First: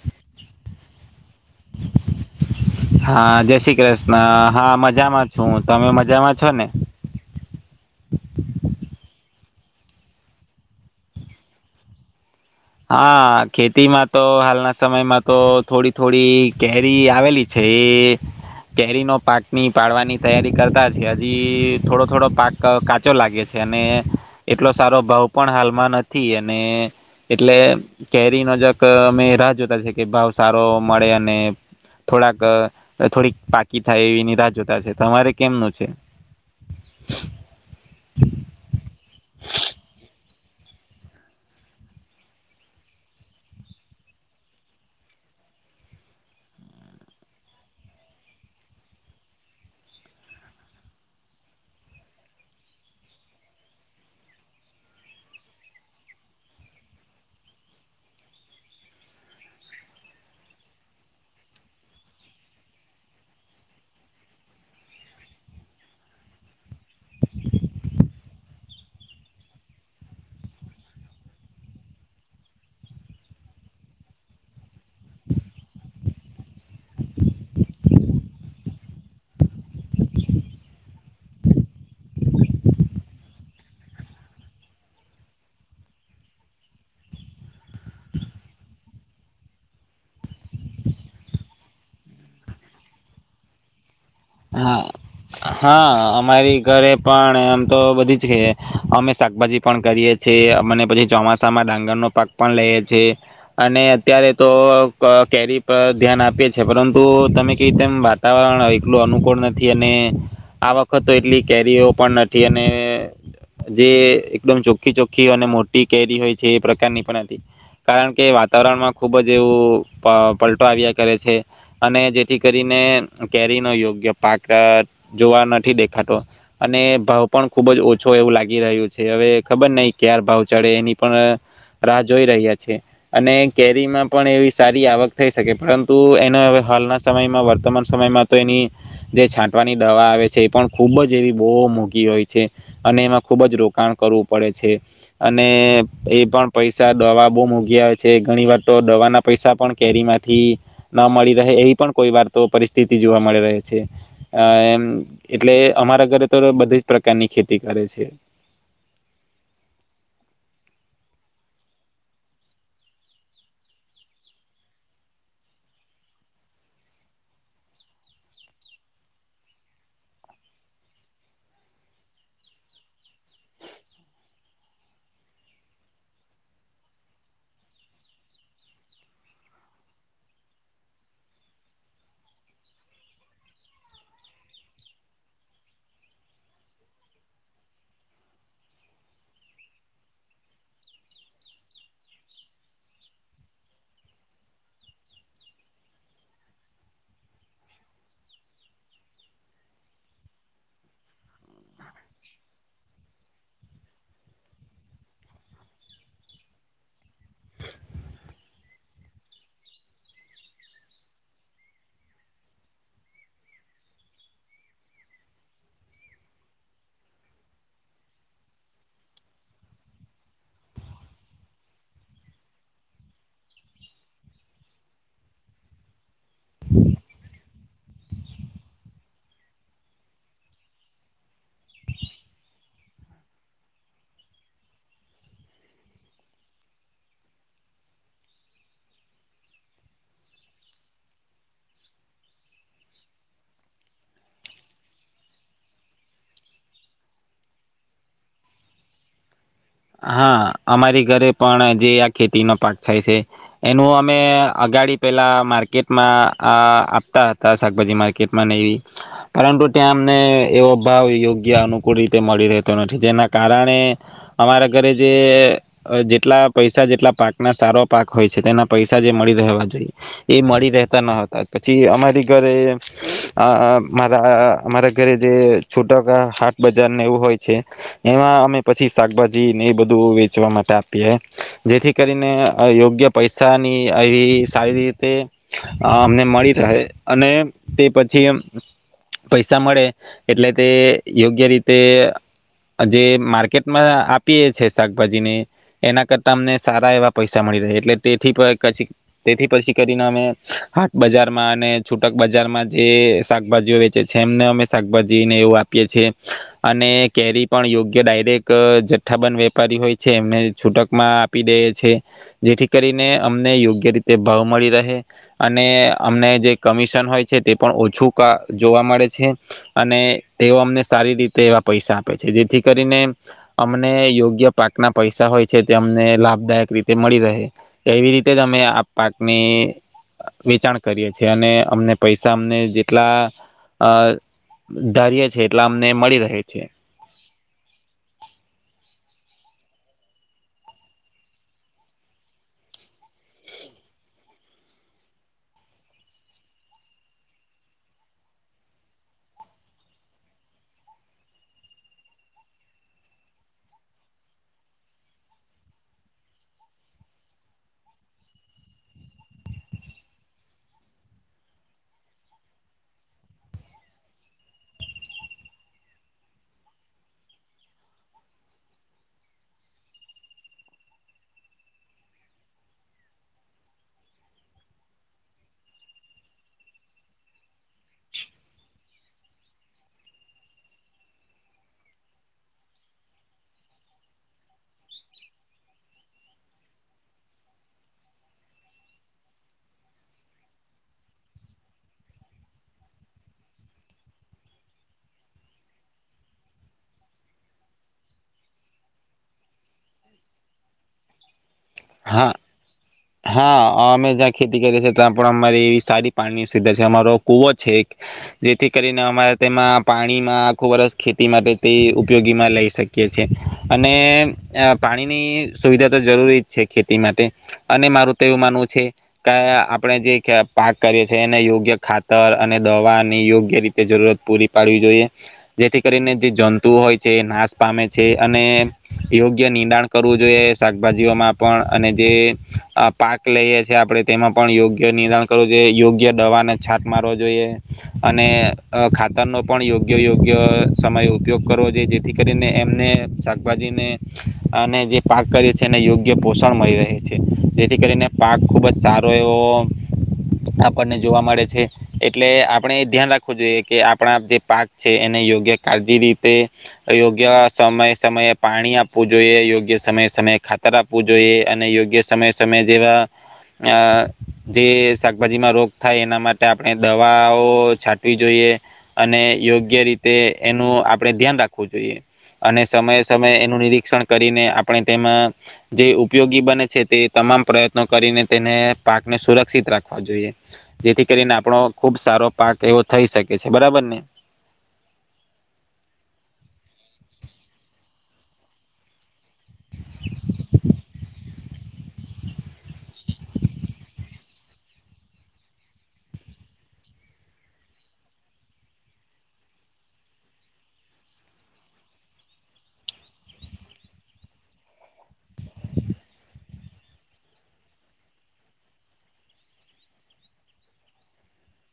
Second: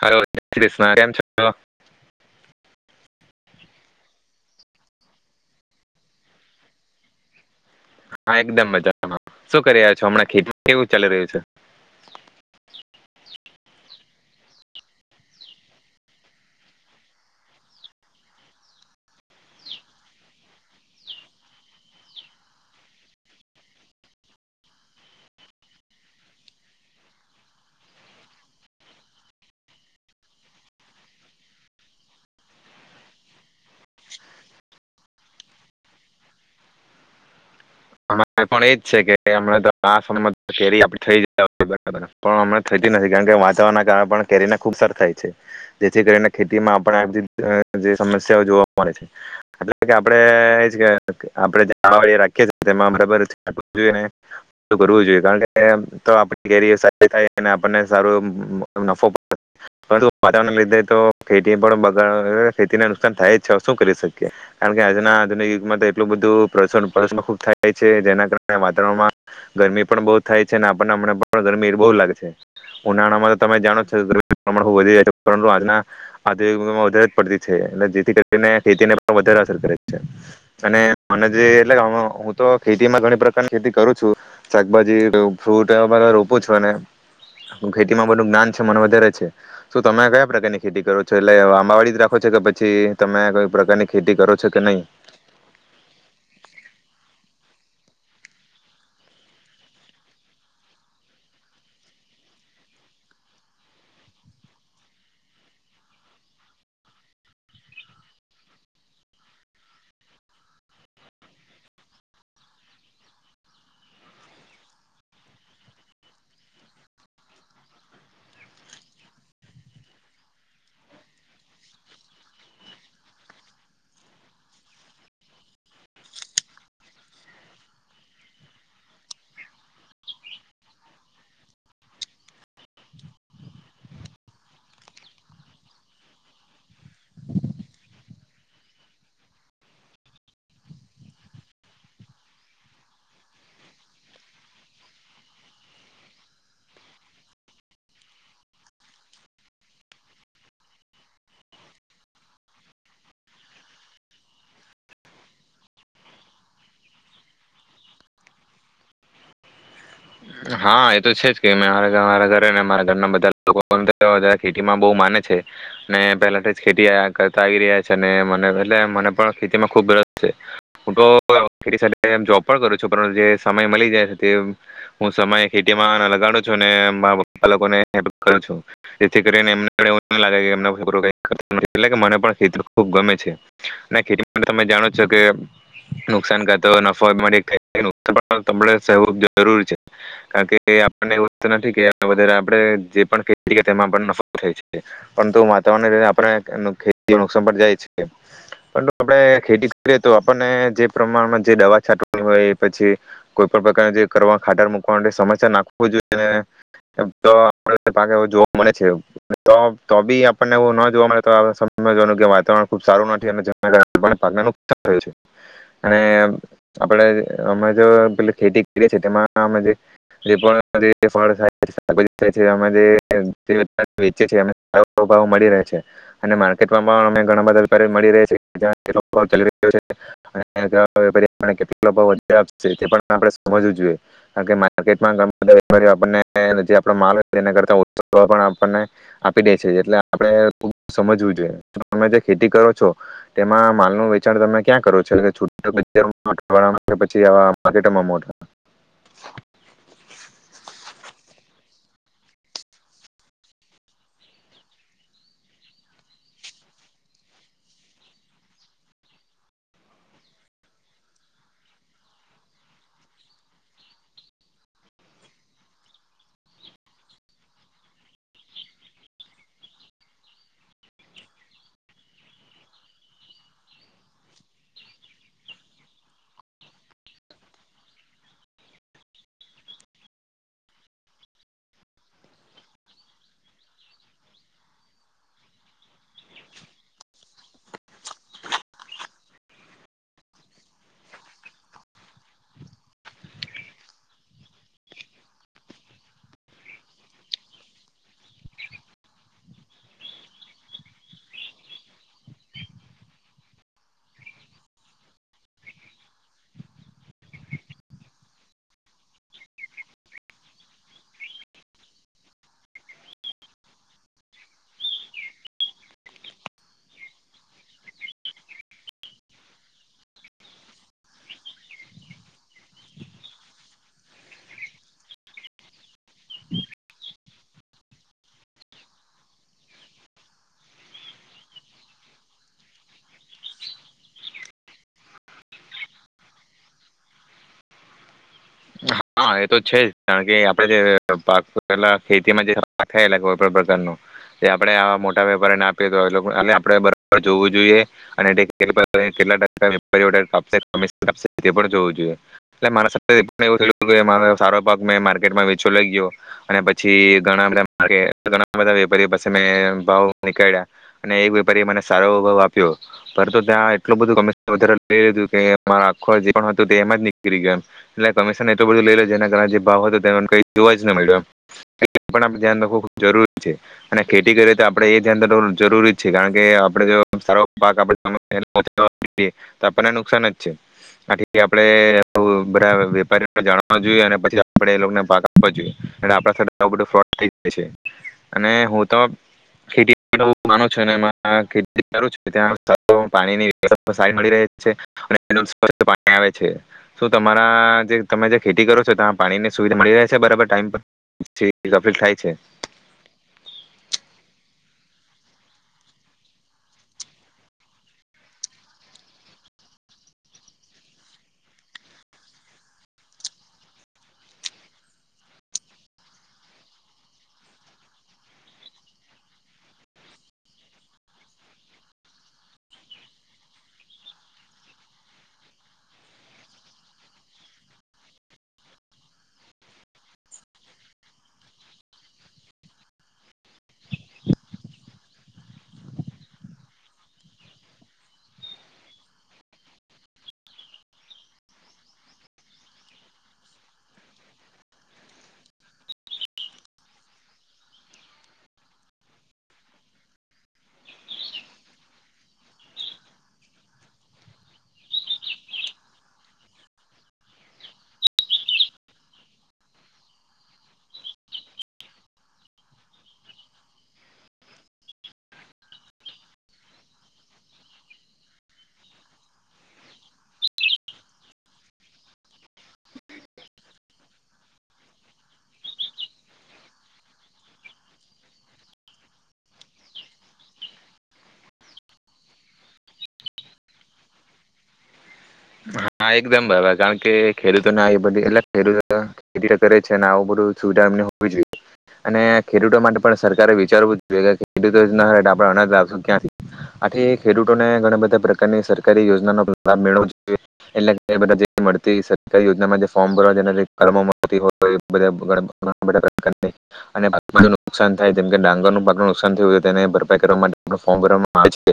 Hello જય શ્રી ક્રિષ્ના. કેમ છો? હા જય શ્રી કૃષ્ણ હા મજામાં છું તમે મજામાં છો ને? હા એકદમ મજામાં. શું કરી રહ્યા છો હમણાં ખેતી કેવું ચાલી રહ્યું છે. હા ખેતીમાં તો હાલના સમયમાં તો થોડી-થોડી કેરી આવેલી છે. એ કેરીનો પાકની પાડવાની તૈયારી કરતા છે. હજી થોડો-થોડો પાક કાચો લાગે છે અને એટલો સારો ભાવ પણ હાલમાં નથી અને એટલે કેરીનો જરાક અમે રાહ જોતા છે કે ભાવ સારો મળે અને થોડાક થોડીક પાકી થાય એવીની રાહ જોતા છે તમારે કેમનું છે? અમારે પણ એજ છે કે હમણાં તો આ કેરી આપે થઈ જ બરાબર પણ હમણા થતી નથી કારણ કે વાતાવરણના કારણે પણ કેરીને ખુબ સાર થાય છે. જેથી કરીને ખેતીમાં આપને આ બધી જે સમસ્યાઓ જોવા મળે છે. એટલે કે આપડણે એ કે આપણેે રાખી તેમાં બરાબર [unintelligible] જોઈએ કરવું જોઈએ કારણ કે તો આપ કેરી સારી થાય આપણને સારો નફો વાતાવરણ લીધે તો ખેતી પણ બગાડ ખેતીને નુકસાન થાય જ શું કરી શકીએ કારણ કે આજના આધુનિક યુગમાં તો એટલું બધું થાય છે જેના કારણે વાતાવરણમાં ગરમી પણ બહુ થાય છે અને આપણને મને પણ ગરમી એ બહુ લાગે છે. ઉનાળામાં તો તમે જાણો છો ગરમીનો પ્રમાણ બ વધી જાય છે પરંતુ આજના આધુનિક યુગમા વધારે પડતી છે એ જેથી કરીને ખેતીને પણ વધારે અસર કરે છે અને મને જે એટ તો ખેતીમાં ઘણી પ્રકારની ખેતી કરું છું. શાકભાજી, ફ્રૂટ એવા બધા રોપું છું અને ખેતીમાં બધું જ્ઞાન છે મને વધારે છે. શું તમે કયા પ્રકારની ખેતી કરો છો એટલે આંબાવાડી જ રાખો છો કે પછી તમે કઈ પ્રકારની ખેતી કરો છો કે નહીં હા હા અમારી ઘરે પણ એમ તો બધી જ અમે શાકભાજી પણ કરીએ છીએ અમને પછી ચોમાસામાં ડાંગરનો પાક પણ લઈએ છે અને અત્યારે તો કેરી પર ધ્યાન આપીએ છે એ પરંતુ તમે કેવી રીતે વાતાવરણ એટલુ અનુકૂળ નથી અને આ વખતે તો એટલી કેરીઓ પણ નથી અને જે એકદમ ચોખ્ખી-ચોખ્ખી અને મોટી કેરી હોય છે એ પ્રકારની પણ નથી કારણ કે વાતાવરણમાં ખુબ જ એવું પલટો આવ્યા કરે છે અને જેથી કરીને કેરી નો યોગ્ય પાક જોવા નથી દેખાતો અને ભાવ પણ ખુબ જ ઓછો એવું લાગી રહ્યું છે હવે ખબર નહી કયારે ભાવ ચડે એની પણ રાહ જોઈ રહ્યા છે અને કેરીમાં પણ એવી સારી આવક થઈ શકે પરંતુ એને હવે હાલના સમયમાં વર્તમાન સમયમાં તો એની જે છાંટવાની દવા આવે છે એ પણ ખૂબ જ એવી બહુ મોઘી હોય છે. અને એમાં ખુબ જ રોકાણ કરવું પડે છે. અને એ પણ પૈસા દવા બહુ મોઘી આવે છે. ઘણી વાર તો દવાના પૈસા પણ કેરી માંથી ન મળી રહે એવી પણ કોઈ વાર તો પરિસ્થિતિ બધી જોવા મળે રહે છે. અ એટલે અમારા ઘરે તો બધી જ પ્રકારની ખેતી કરે છે. હા એતો છે જ કે, મારા ઘરે મારા ઘરના બધા લોકો ખેતીમાં બહુ માને છે અને પહેલા તો જ ખેતી કરતા આવી રહ્યા છે અને મને એટલે મને પણ ખેતીમાં ખુબ રસ છે. હું તો ખેતી સિવાય જોબ પણ કરું છું જે સમય મળી જાય છે તે હું સમયે ખેતીમાં લગાડું છું ને મારા પપ્પા લોકોને હેલ્પ કરું છું જેથી કરીને એમે એટલે મને પણ ખેત ખૂબ ગમે છે અને ખેતી માટે તમે જાણો છો કે નુકસાન કરાતો નફોવું જરૂરી છે. કારણ કે તે આપને એવુ નથી કે વધારે આપણે જે પણ ખેતી તેમાં પણ નફો મળી થાય છે પરંતુ વાતાવરણ રીતે આપણે ખેતીમાં નુકસાન પણ જાય છે. પરંતુ આપણે ખેતી કરીએ તો આપને જે પ્રમાણમાં જે દવા છાંટવાની હોય પછી કોઈ પણ પ્રકાર જે કરવા ખાતર મુકવા વાળી સમસ્યા નાખ જોઈએ તો પાક જોવા મળે છે. તો બી આપણને એવુ ન જોવા મળે તો સમજવાનું કે વાતાવરણ ખૂબ સારુ નથી અને આપણે અમે જો પ ખેતી કરીએ છીએ તેમાં [unintelligible] વેચે છે. ભાવ મળી રહે છે. અને માર્કેટમાં પણ અમે ઘણા બધા વેપારીઓ મળી છે. કેટલો ભાવ ચાલી રહ્યો છે તે આપણે સમજવું જોઈએ. કારણ કે માર્કેટમાં ઘણા બધા વેપારીઓ આપને જે આપણો માલ હોય તેના કરતા ઓછા ભાવ પણ આપણને આપી દે છે. એટલે આપણે સમજવું જોઈએ. તમે જે ખેતી કરો છો તેમાં માલનું વેચાણ તમે ક્યાં કરો છો? એટલે છોટો [unintelligible] પછી હા અમારી ઘરે પણ જે આ ખેતીનો પાક થાય છે એનું અમે અગાડી પેલા માર્કેટમાં આ આપતા હતા શાકભાજી માર્કેટમાં નવી પરંતુ ત્યાં અમને એવો ભાવ યોગ્ય અનુકૂળ રીતે મળી રહેતો નથી જેના કારણે. અમારા ઘરે જે જેટલા પૈસા જેટલા પાકના સારો પાક હોય છે તેના પૈસા જે મળી રહેવા જોઈએ એ મળી રહેતા ન હતા પછી અમારી ઘરે મારા અમારા ઘરે જે છોટા હાટ બજારને એવું હોય છે એમાં અમે પછી. શાકભાજી ને એ બધું વેચવા માટે આપીએ જેથી કરીને યોગ્ય પૈસાની એ સારી રીતે અમને મળી રહે અને તે પછી પૈસા મળે એટલે તે યોગ્ય રીતે જે માર્કેટ. આપીએ છે શાકભાજી ને એના કરતા અમને સારા એવા પૈસા મળી રહે એટલે તેથી પછી તેથી પછી કરીને અમે હાટ બજારમાં અને છૂટક બજારમાં જે શાકભાજીઓ વેચે છે એમને અમે શાકભાજીને એવું આપીએ છેએ અને કેરી પણ યોગ્ય ડાયરેક્ટ. એક જથઠ્ઠાબંધ વેપારી હોય છે એમને છૂટકમાં આપી દે છે જેથી કરીને અમને યોગ્ય રીતે ભાવ મળી રહે અને અમને જે કમિશન હોય છે તે પણ ઓછું ક જોવા મળે છે અને તેઓ અમને સારી રીતે એવા પૈસા આપે છે જેથી કરીને. અમને યોગ્ય પાકના પૈસા હોય છે તે અમને લાભદાયક રીતે મળી રહે એવી રીતે જ અમે આ પાકની વેચાણ કરીએ છીએ અને અમને પૈસા અમને જેટલા અ ધારીએે છ છેએ એટલા અમને મળી રહે છે. હા એ તો છે જ કારણ કે આપે જે પાક પલા ખેતીમાં જે થ કોઈ પણ પ્રકાર ન એ આપડે આવા મોટા વેપારને આપએ તો આપે બબર જોવું જોઈએ અનેલા જોઈએ. સારો ભ મેં માર્કેટમાં વેચવા લઈ ગયો અને પછી ઘણા બધાણા બધા વેપારી પા મેં ભાવ નીકળ્યા અને એક વેપારી મને સારો ભાવ આપ્યો પરંત ત્યાં એટલું બધું કમશન લઈ લીધું કે આખો જે હતું તેમાં જ નીકળી ગું એમ. જેના કારણે જે ભાવ હતો તે કઈ જોવા જ ન મળ્યો એમ એ પણ આપ ધ્યાન રાખવું જરૂરી છે અને ખેતી કરીએ તો આપડે એ ધ્યાન રા જરૂરી જ છે કારણ કે આપ જો સારો પાક તો આપણને નુકસાન જ છે આ આપણે બધા વેપારી. ને જાણવા જોઈએ અને પછી આપડે એ લોગ ને ભાગંબા જોઈએ. અને આપડા સાથે આઉં બધું ફ્રોડ થઈ જશે. અને હું તો ખેતી [inaudible] માનું છું અને એમાં ખેતી કરું છું ત્યાં [inaudible] પાણી આવે છે. શું તમારા જે તમે જ્યાં ખેતી કરો છો, ત્યા પાણી ની સુવિધા મળી રહે છે બરાબર ટાઈમ પર થી? હા હા આમે જા ખે તી કરીએ છે ત્યાં પણ અમારી એવી સારી પાણીની સુવિધા છે. અમારો કુવો છે એક. જેથી કરીને અમારે તેમાં પાણીમાં આખુ વર્ષ ખેતી માટે તે ઉપયોગીમાં લઈ શકીએ છે. અને પાણીની સુવિધા તો જરૂરી છે ખેતી માટે અને મારું તો એવું માનવું છે કયા આપણે જે પાક કરીએ છે એને યોગ્ય ખાતર અને દવાની યોગ્ય રીતે જરૂરત પૂરી પાડવી જોઈએ. જેથી કરીને જે જંતુ હોય છે નાશ પામે છે અને યોગ્ય નિદાણ કરવું જોઈએ શાકભાજીઓમાં પણ અને જે અહ પાક લઈએ છી આપણે તેમાં પણ યોગ્ય નિદાણ કરવું જોઈએ. યોગ્ય દવાને છાત મારવો જોઈએ અને અહ ખાતરનો પણ યોગ્ય યોગ્ય સમય ઉપયોગ કરવો જોઈએ જેથી કરીને એમને શાકભાજીને અને જે પાક કરીએ છે એને યોગ ગ્ય પોષણ મળી રહે છે. જેથી કરીને પાક ખુબજ સારો એવો આપણને જોવા મળે છે એટલે આપણે એ ધ્યાન રાખવું જોઈએ કે આપણા જે પાક છે એને યોગ્ય કાળજી રીતે યોગ્ય સમય સમય પાણી આપવું જોઈએ યોગ્ય સમય સમય ખા તર આપવું જોઈએ અને યોગ્ય સમયે સમયે જેવા અહ જે શાકભાજીમાં રોગ થાય એના માટે આપણે દવાઓ છાંટવી જોઈએ અને યોગ્ય રીતે એનું આપણે ધ્યાન રાખવું જોઈએ. અને સમયે સમયે એનું નિરીક્ષણ કરીને આપણે તેમાં જે ઉપયોગી બને છે, તે તમામ પ્રયત્નો કરીને તેને પાકને સુરક્ષિત રાખવા જોઈએ. જેથી કરીને આપણો ખુબ સારો પાક એવો થઈ શકે છે બરાબર ને? હા, એકદમ બાબ કારણ કે ખેડૂતોને આવી બધી એટલે ખેડૂતો ખે કરે છે આવું બધું સુવિધા એમને હોવી જોઈએ અને ખેડૂતો માટે પણ સરકારે વિચારવું જોયા કે ખેડૂતો ના ડાબા અનાજ લાવશું ક્યાંથી આથી ખેડૂતોને ઘણા બધા પ્રકારની સરકારી યોજના નો લાભ મેળવો જોઈએ. એટલે કે બધાં જે મળતી સરકારી યોજનામાં જે ફોર્મ ભરવામોતી હોય બધા [inaudible] છે અને પાક નો નુકાશાન થાય જેમ કે ડાંગર ન પાક નુકસાન થયુંય તો તેને ભરપાઈ કરવા માટે ફોભ ભરવા માં આવે છે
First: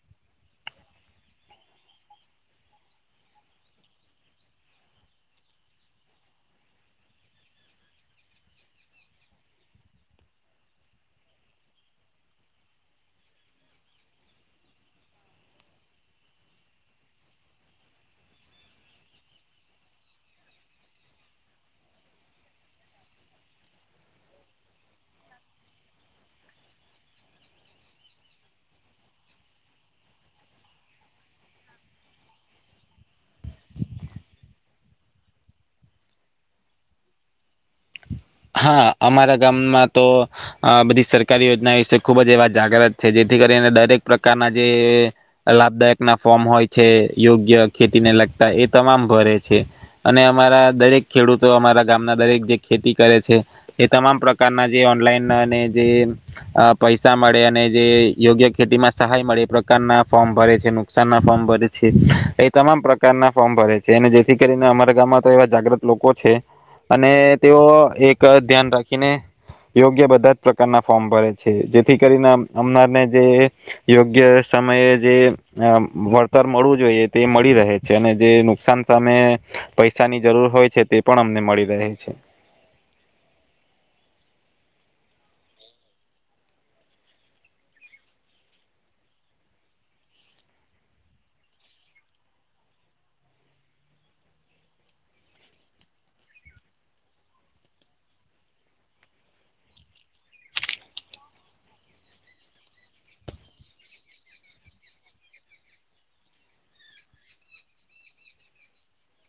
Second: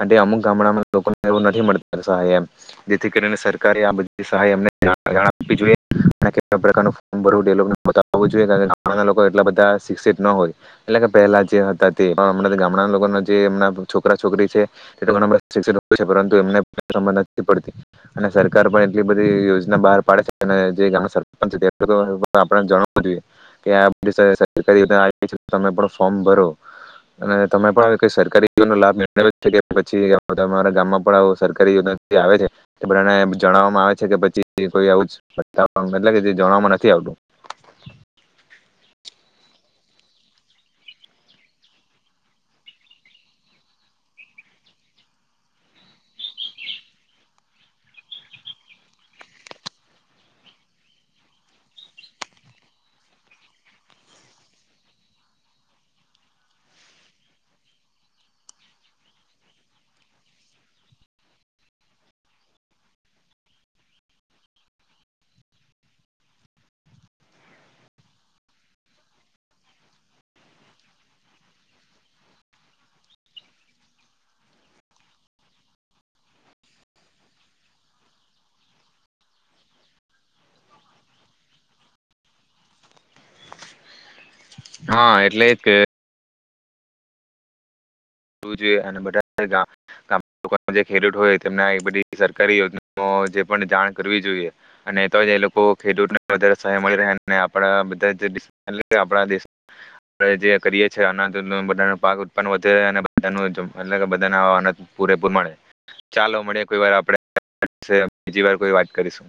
આટે અમુક ગામડામાં લોકોને એવું નથી મળતું શાય એમ જેથી કરીને સરકારે આ બધી સહાય એમને જાણ જણાવી જોઈએ અને કેટલા પ્રકારનું ફોમ ભરવું એ લોકો ને બતાવું જોઈએ કારણ કે ગામડાં ના લોકો એટલા બધા શિક્ષિત ના હોય. એટલે કે પહેલા જે હતા તે પણ હમણાં તો ગામડાં ના લોકો ને જે એમના છોકરા છોકરી છે તે ઘણા શિક્ષિત હોએ છે પણ એમને સમજ નથી પડતી. અને સરકાર પણ એટલી બધી યોજના બહાર પાડે છે અને જે ગાને સરપંચ છે તે આપડે જાણવું જોઈએ કે આ બધી સરકારી યોજના છે તમે પણ ફોર્મ ભરો અને તમે પણ સરકારી લાભ કે પછી તમારા ગામમાં પણ સરકારી યોજના આવે છે. તે બધાને એ જણાવવામાં આવે છે કે પછી કોઈ આવું એ કે જે જણવામાં નથી આવતું. હા, અમારા ગામમાં તો અહ બધી સરકારી યોજના વિશે ખુબ જ એવા જાગ્રત છે જેથી કરીને દરેક પ્રકારના જે લાભદાયક ના ફોર્મ હોય છે યોગ્ય ખેતીને લગતા એ તમામ ભરે છે. અને અમારા દરેક ખેડૂતો અમારા ગામના દરેક જે ખેતી કરે છે એ તમામ પ્રકારના જે ઓનલાઈન અને જે અહ પૈસા મળે અને જે યોગ્ય ખેતીમાં સહાય મળે એ પ્રકારના ફોર્મ ભરે છે, નુકસાન ના ફોર્મ ભરે છે. એ તમામ પ્રકારના ફોર્મ ભરે છે. અને જેથી કરીને અમારા ગામમાં તો એવા જાગ્રત લોકો છે. અને તેઓ એક ધ્યાન રાખીને યોગ્ય બધા જ પ્રકારના ફોર્મ ભરે છે. જેથી કરીને આમ-અમનાને જે યોગ્ય સમયે જે અમ્મ વળતર મળવું જોઈએ તે મળી રહે છે અને જે નુકસાન સામે પૈસાની જરૂર હોય છે તે પણ અમને મળી રહે છે. હા, એટલેજ કે જોઈ બધા જે ખેડૂત હોય તેમને બધી સરકારી યોજના જે જાણ કરવી જોઈએ અને તો એ લોકો ખેડૂતને વધારે સહાય મળી રહે આપ બધા આપ દ જે કરીએ છધા પાક ઉત્પન વધ અને. [unintelligible] બધાત બધાન પૂરેપૂર મળે, ચાલો મળી કોઈ વાર આપણે બીજી વાર કોઈ વાત કરીશું.